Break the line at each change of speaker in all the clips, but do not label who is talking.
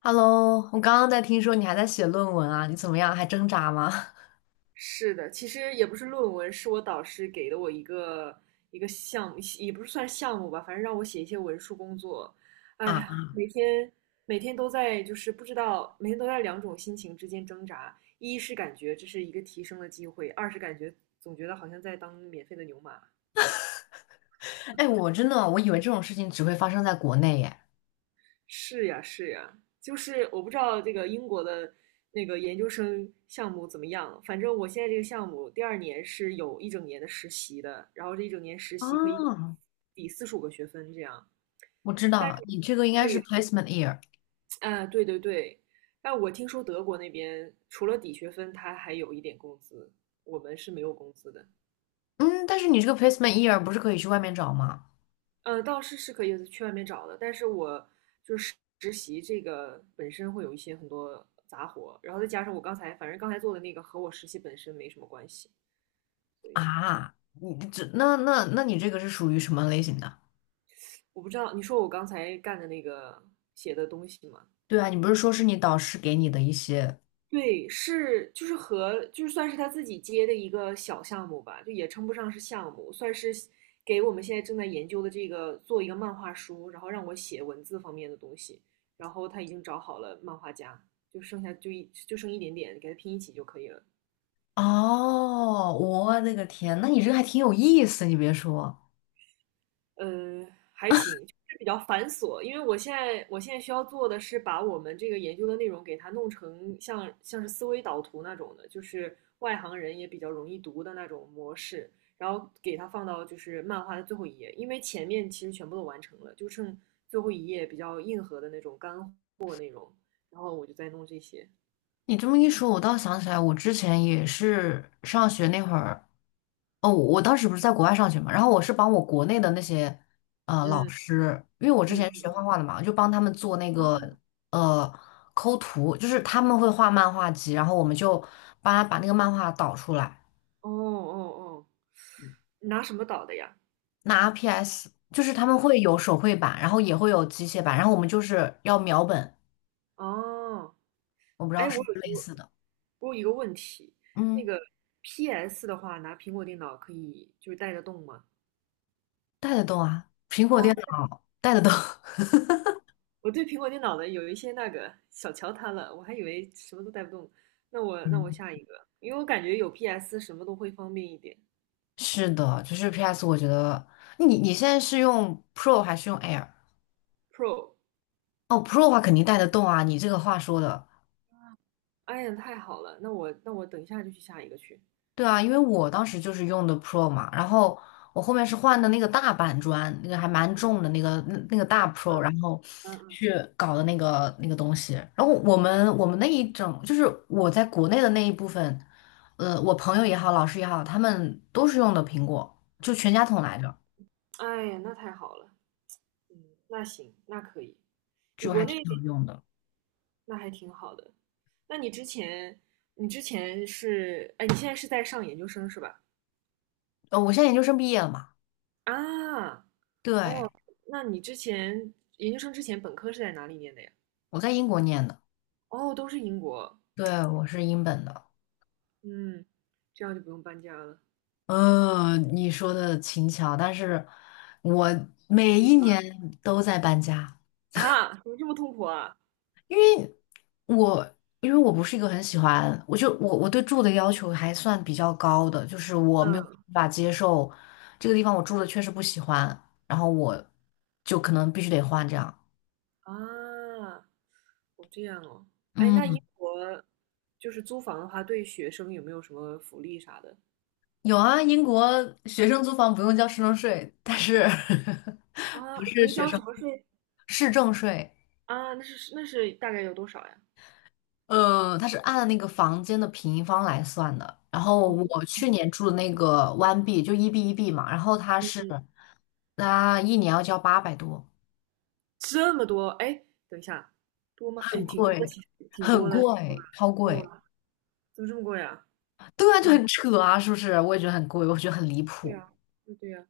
Hello,我刚刚在听说你还在写论文啊，你怎么样？还挣扎吗？
是的，其实也不是论文，是我导师给的我一个项目，也不是算项目吧，反正让我写一些文书工作。哎
啊，
呀，每天都在就是不知道，每天都在两种心情之间挣扎。一是感觉这是一个提升的机会，二是总觉得好像在当免费的牛马。
哎，我真的，我以为这种事情只会发生在国内耶。
是呀，是呀，就是我不知道这个英国的那个研究生项目怎么样，反正我现在这个项目第二年是有一整年的实习的，然后这一整年实习可以
啊，
抵45个学分这样。
我知
但是
道，你这个应该是
对，
placement year。
啊，对对对，但我听说德国那边除了抵学分，他还有一点工资，我们是没有工资的。
嗯，但是你这个 placement year 不是可以去外面找吗？
倒是可以去外面找的，但是我就是实习这个本身会有一些很多杂活，然后再加上我刚才反正刚才做的那个和我实习本身没什么关系，所以
啊，你这那你这个是属于什么类型的？
我不知道你说我刚才干的那个写的东西吗？
对啊，你不是说是你导师给你的一些？
对，是就是和就是算是他自己接的一个小项目吧，就也称不上是项目，算是给我们现在正在研究的这个做一个漫画书，然后让我写文字方面的东西，然后他已经找好了漫画家，就剩一点点，给他拼一起就可以了。
哦，我的个天，那你这个还挺有意思，你别说。
呃，还行，就是比较繁琐。因为我现在需要做的是把我们这个研究的内容给它弄成像是思维导图那种的，就是外行人也比较容易读的那种模式，然后给它放到就是漫画的最后一页，因为前面其实全部都完成了，就剩最后一页比较硬核的那种干货，然后我就在弄这些。
你这么一说，我倒想起来，我之前也是上学那会儿，哦，我当时不是在国外上学嘛，然后我是帮我国内的那些老
嗯
师，因为我之
嗯，
前是学
嗯
画画的嘛，就帮他们做那个呃抠图，就是他们会画漫画集，然后我们就帮他把那个漫画导出来，
哦哦哦哦，你拿什么导的呀？
拿 PS，就是他
啊
们会有手绘版，然后也会有机械版，然后我们就是要描本，
哦，
我不知道
哎，我
是不是类
有
似的。
问一个问题，那
嗯，
个 PS 的话，拿苹果电脑可以就是带得动吗？
带得动啊，苹果
啊、
电脑带得动。
我对苹果电脑的有一些那个小瞧它了，我还以为什么都带不动。那我
嗯，
下一个，因为我感觉有 PS 什么都会方便一点。
是的，就是 PS，我觉得你现在是用 Pro 还是用 Air？
Pro，
哦，Pro 的话肯定带得动啊，你这个话说的。
哎呀，太好了，那我等一下就去下一个去。
对啊，因为我当时就是用的 Pro 嘛，然后我后面是换的那个大板砖，那个还蛮重的那个大 Pro，然后
嗯嗯，
去搞的那个东西，然后我们那一整就是我在国内的那一部分，我朋友也好，老师也好，他们都是用的苹果，就全家桶来着，
哎呀，那太好了，嗯，那行，那可以。你
就
国
还挺
内
好用的。
那还挺好的。那你之前，你现在是在上研究生是吧？
我现在研究生毕业了嘛。
啊，哦，
对，
那你之前研究生之前本科是在哪里念的呀？
我在英国念的。
哦，都是英国。
对，我是英本的。
嗯，这样就不用搬家了。
你说的轻巧，但是我每
你
一
搬。
年都在搬家。
啊，怎么这么痛苦啊？
我因为我不是一个很喜欢，我就我我对住的要求还算比较高的，就是我没有办
嗯
法接受这个地方我住的确实不喜欢，然后我就可能必须得换这样。
啊，哦这样哦。哎，那
嗯，
英国就是租房的话，对学生有没有什么福利啥的？
有啊，英国学生租房不用交市政税，但是
啊，
不
不
是
用
学
交
生，
什么税
市政税。
啊？那是大概有多少呀？
它是按那个房间的平方来算的。然后
哦，
我去年住的那个 One B 就一 B 一 B 嘛，然后它是，它一年要交800多，
这么多？哎，等一下，多吗？哎，
很
挺多的，
贵，
其实挺
很
多的，挺多的。
贵，超贵。
哇，怎么这么贵啊？
对啊，就很扯啊，是不是？我也觉得很贵，我觉得很离
对
谱。
呀，对对呀，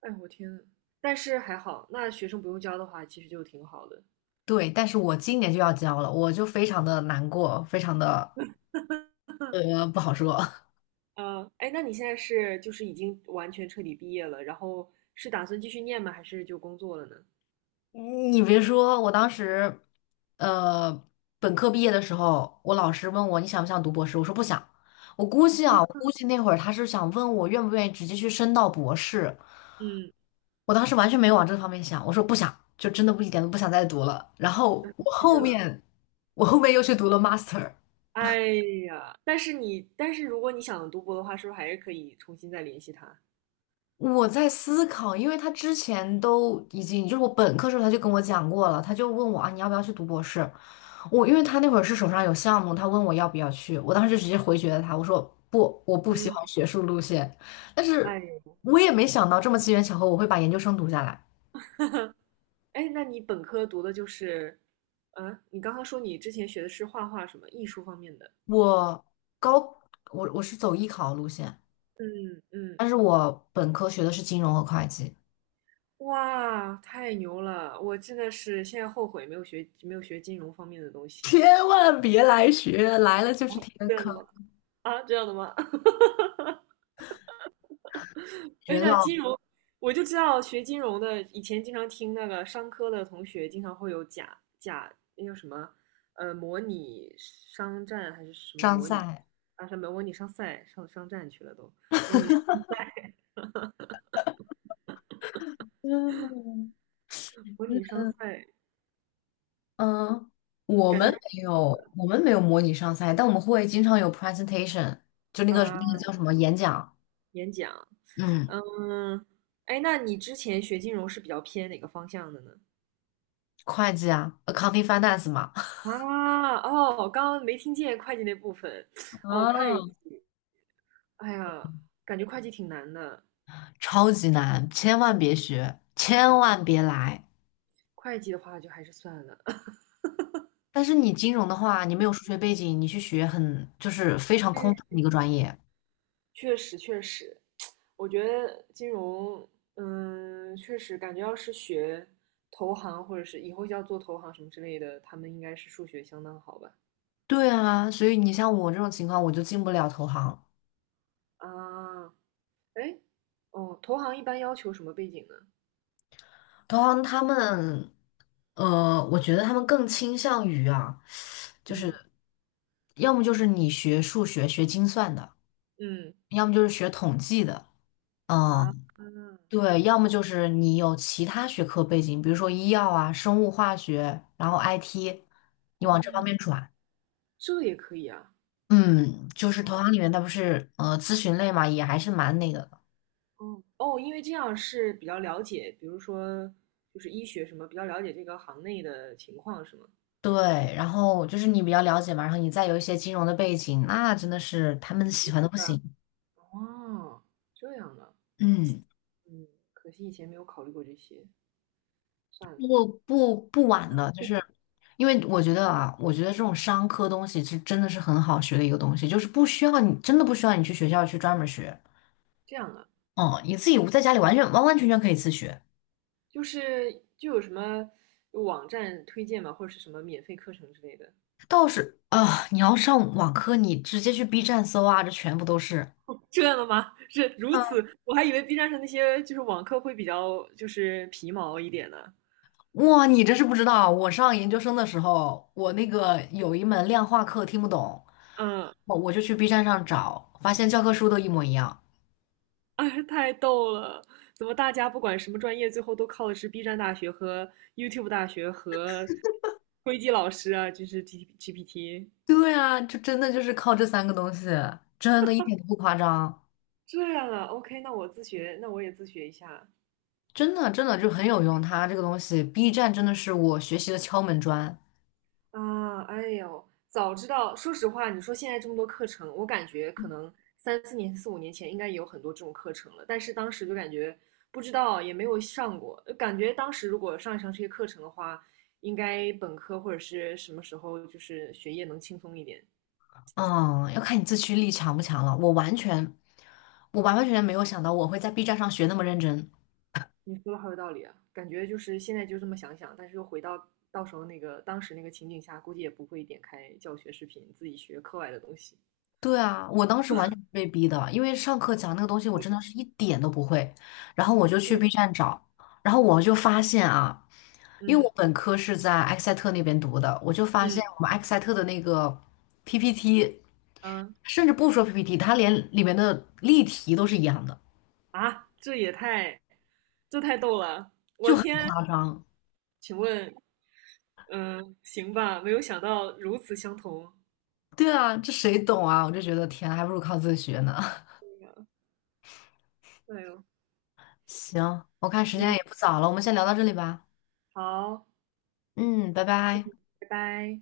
哎我天呐，但是还好，那学生不用交的话，其实就挺好的。
对，但是我今年就要交了，我就非常的难过，非常的不好说。
哎，那你现在是就是已经完全彻底毕业了，然后是打算继续念吗？还是就工作了呢？
你别说，我当时，呃，本科毕业的时候，我老师问我你想不想读博士，我说不想。我估计啊，我估计那会儿他是想问我愿不愿意直接去升到博士。
嗯，
我当时完全没往这方面想，我说不想，就真的不一点都不想再读了。然后
那
我
拒绝
后
了。
面，我后面又去读了 master。
哎呀，但是如果你想读博的话，是不是还是可以重新再联系他？
我在思考，因为他之前都已经，就是我本科时候他就跟我讲过了，他就问我啊，你要不要去读博士？我因为他那会儿是手上有项目，他问我要不要去，我当时就直接回绝了他，我说不，我不喜欢学术路线。但
哎
是
呦，
我也没想到这么机缘巧合，我会把研究生读下来。
哎，那你本科读的就是，啊，你刚刚说你之前学的是画画什么艺术方面的？
我高，我是走艺考路线，
嗯嗯。
但是我本科学的是金融和会计。
哇，太牛了！我真的是现在后悔没有学金融方面的东西。
千万别来学，来了就是填
这样的
坑，
吗？啊，这样的吗？哎，
学
那
到
金融，我就知道学金融的，以前经常听那个商科的同学经常会有假假那叫什么，模拟商战还是什么
伤
模拟
赛。
啊？什么模拟商赛上商战去了都，
嗯。
模拟商赛
嗯，我
感觉
们
还
没
挺好
有，
的
我们没有模拟上赛，但我们会经常有 presentation，就那个
啊，
那个叫什么演讲。
演讲，
嗯，
嗯，哎，那你之前学金融是比较偏哪个方向的呢？
会计啊，accounting finance 嘛。
啊，哦，刚刚没听见会计那部分，哦，会
啊，
计，哎呀，感觉会计挺难的，
超级难，千万别学，千
嗯，
万别来。
会计的话就还是算了。
但是你金融的话，你没有数学背景，你去学很就是非常空泛
嗯
的一个专业。
确实，确实，我觉得金融，嗯，确实感觉要是学投行或者是以后要做投行什么之类的，他们应该是数学相当好吧？
对啊，所以你像我这种情况，我就进不了投行。
啊，哎，哦，投行一般要求什么背景呢？
投行他们，我觉得他们更倾向于啊。就是
嗯
要么就是你学数学、学精算的，
嗯
要么就是学统计的。
啊，
嗯，对，要么就是你有其他学科背景，比如说医药啊、生物化学，然后 IT，你往这
哦，
方面转。
这也可以啊。
嗯，就是投行里面它不是咨询类嘛，也还是蛮那个的。
哦哦，因为这样是比较了解，比如说就是医学什么，比较了解这个行内的情况是吗？
对，然后就是你比较了解嘛，然后你再有一些金融的背景，那真的是他们喜欢的不
对啊，
行。
哦，这样啊，
嗯。
嗯，可惜以前没有考虑过这些，算了，
不不不晚的，就是因为我觉得啊，我觉得这种商科东西是真的是很好学的一个东西，就是不需要你真的不需要你去学校去专门学。
这样啊，
嗯，你自己在家里完全完完全全可以自学。
就是就有什么网站推荐吗，或者是什么免费课程之类的？
倒是啊，你要上网课，你直接去 B 站搜啊，这全部都是。
这样的吗？是如此，
嗯，
我还以为 B 站上那些就是网课会比较就是皮毛一点呢。
哇，你这是不知道，我上研究生的时候，我那个有一门量化课听不懂，
嗯
我就去 B 站上找，发现教科书都一模一样。
哎，太逗了！怎么大家不管什么专业，最后都靠的是 B 站大学和 YouTube 大学和灰机老师啊，就是 G GPT
对啊，就真的就是靠这三个东西，真的一点都不夸张，
这样啊？OK，那我自学，那我也自学一下
真的真的就很有用。它这个东西，B 站真的是我学习的敲门砖。
啊！哎呦，早知道，说实话，你说现在这么多课程，我感觉可能三四年、四五年前应该也有很多这种课程了，但是当时就感觉不知道，也没有上过，感觉当时如果上一上这些课程的话，应该本科或者是什么时候就是学业能轻松一点。
嗯，要看你自驱力强不强了。我完全，我完完全全没有想到我会在 B 站上学那么认真。
你说的好有道理啊，感觉就是现在就这么想想，但是又回到到时候那个当时那个情景下，估计也不会点开教学视频自己学课外的东西。
对啊，我当时完全是被逼的，因为上课讲那个东西我真的是一点都不会，然后我就去 B 站找，然后我就发现啊，因为我
嗯
本科是在埃克塞特那边读的，我就发现我
嗯
们埃克塞特的那个 PPT。
嗯
甚至不说 PPT，它连里面的例题都是一样的，
啊，这太逗了！
就
我
很
天，
夸张。
请问，嗯，行吧，没有想到如此相同。
对啊，这谁懂啊？我就觉得天啊，还不如靠自学呢。
哎呦，
行，我看时间
嗯，
也不早了，我们先聊到这里吧。
好，
嗯，拜拜。
拜拜。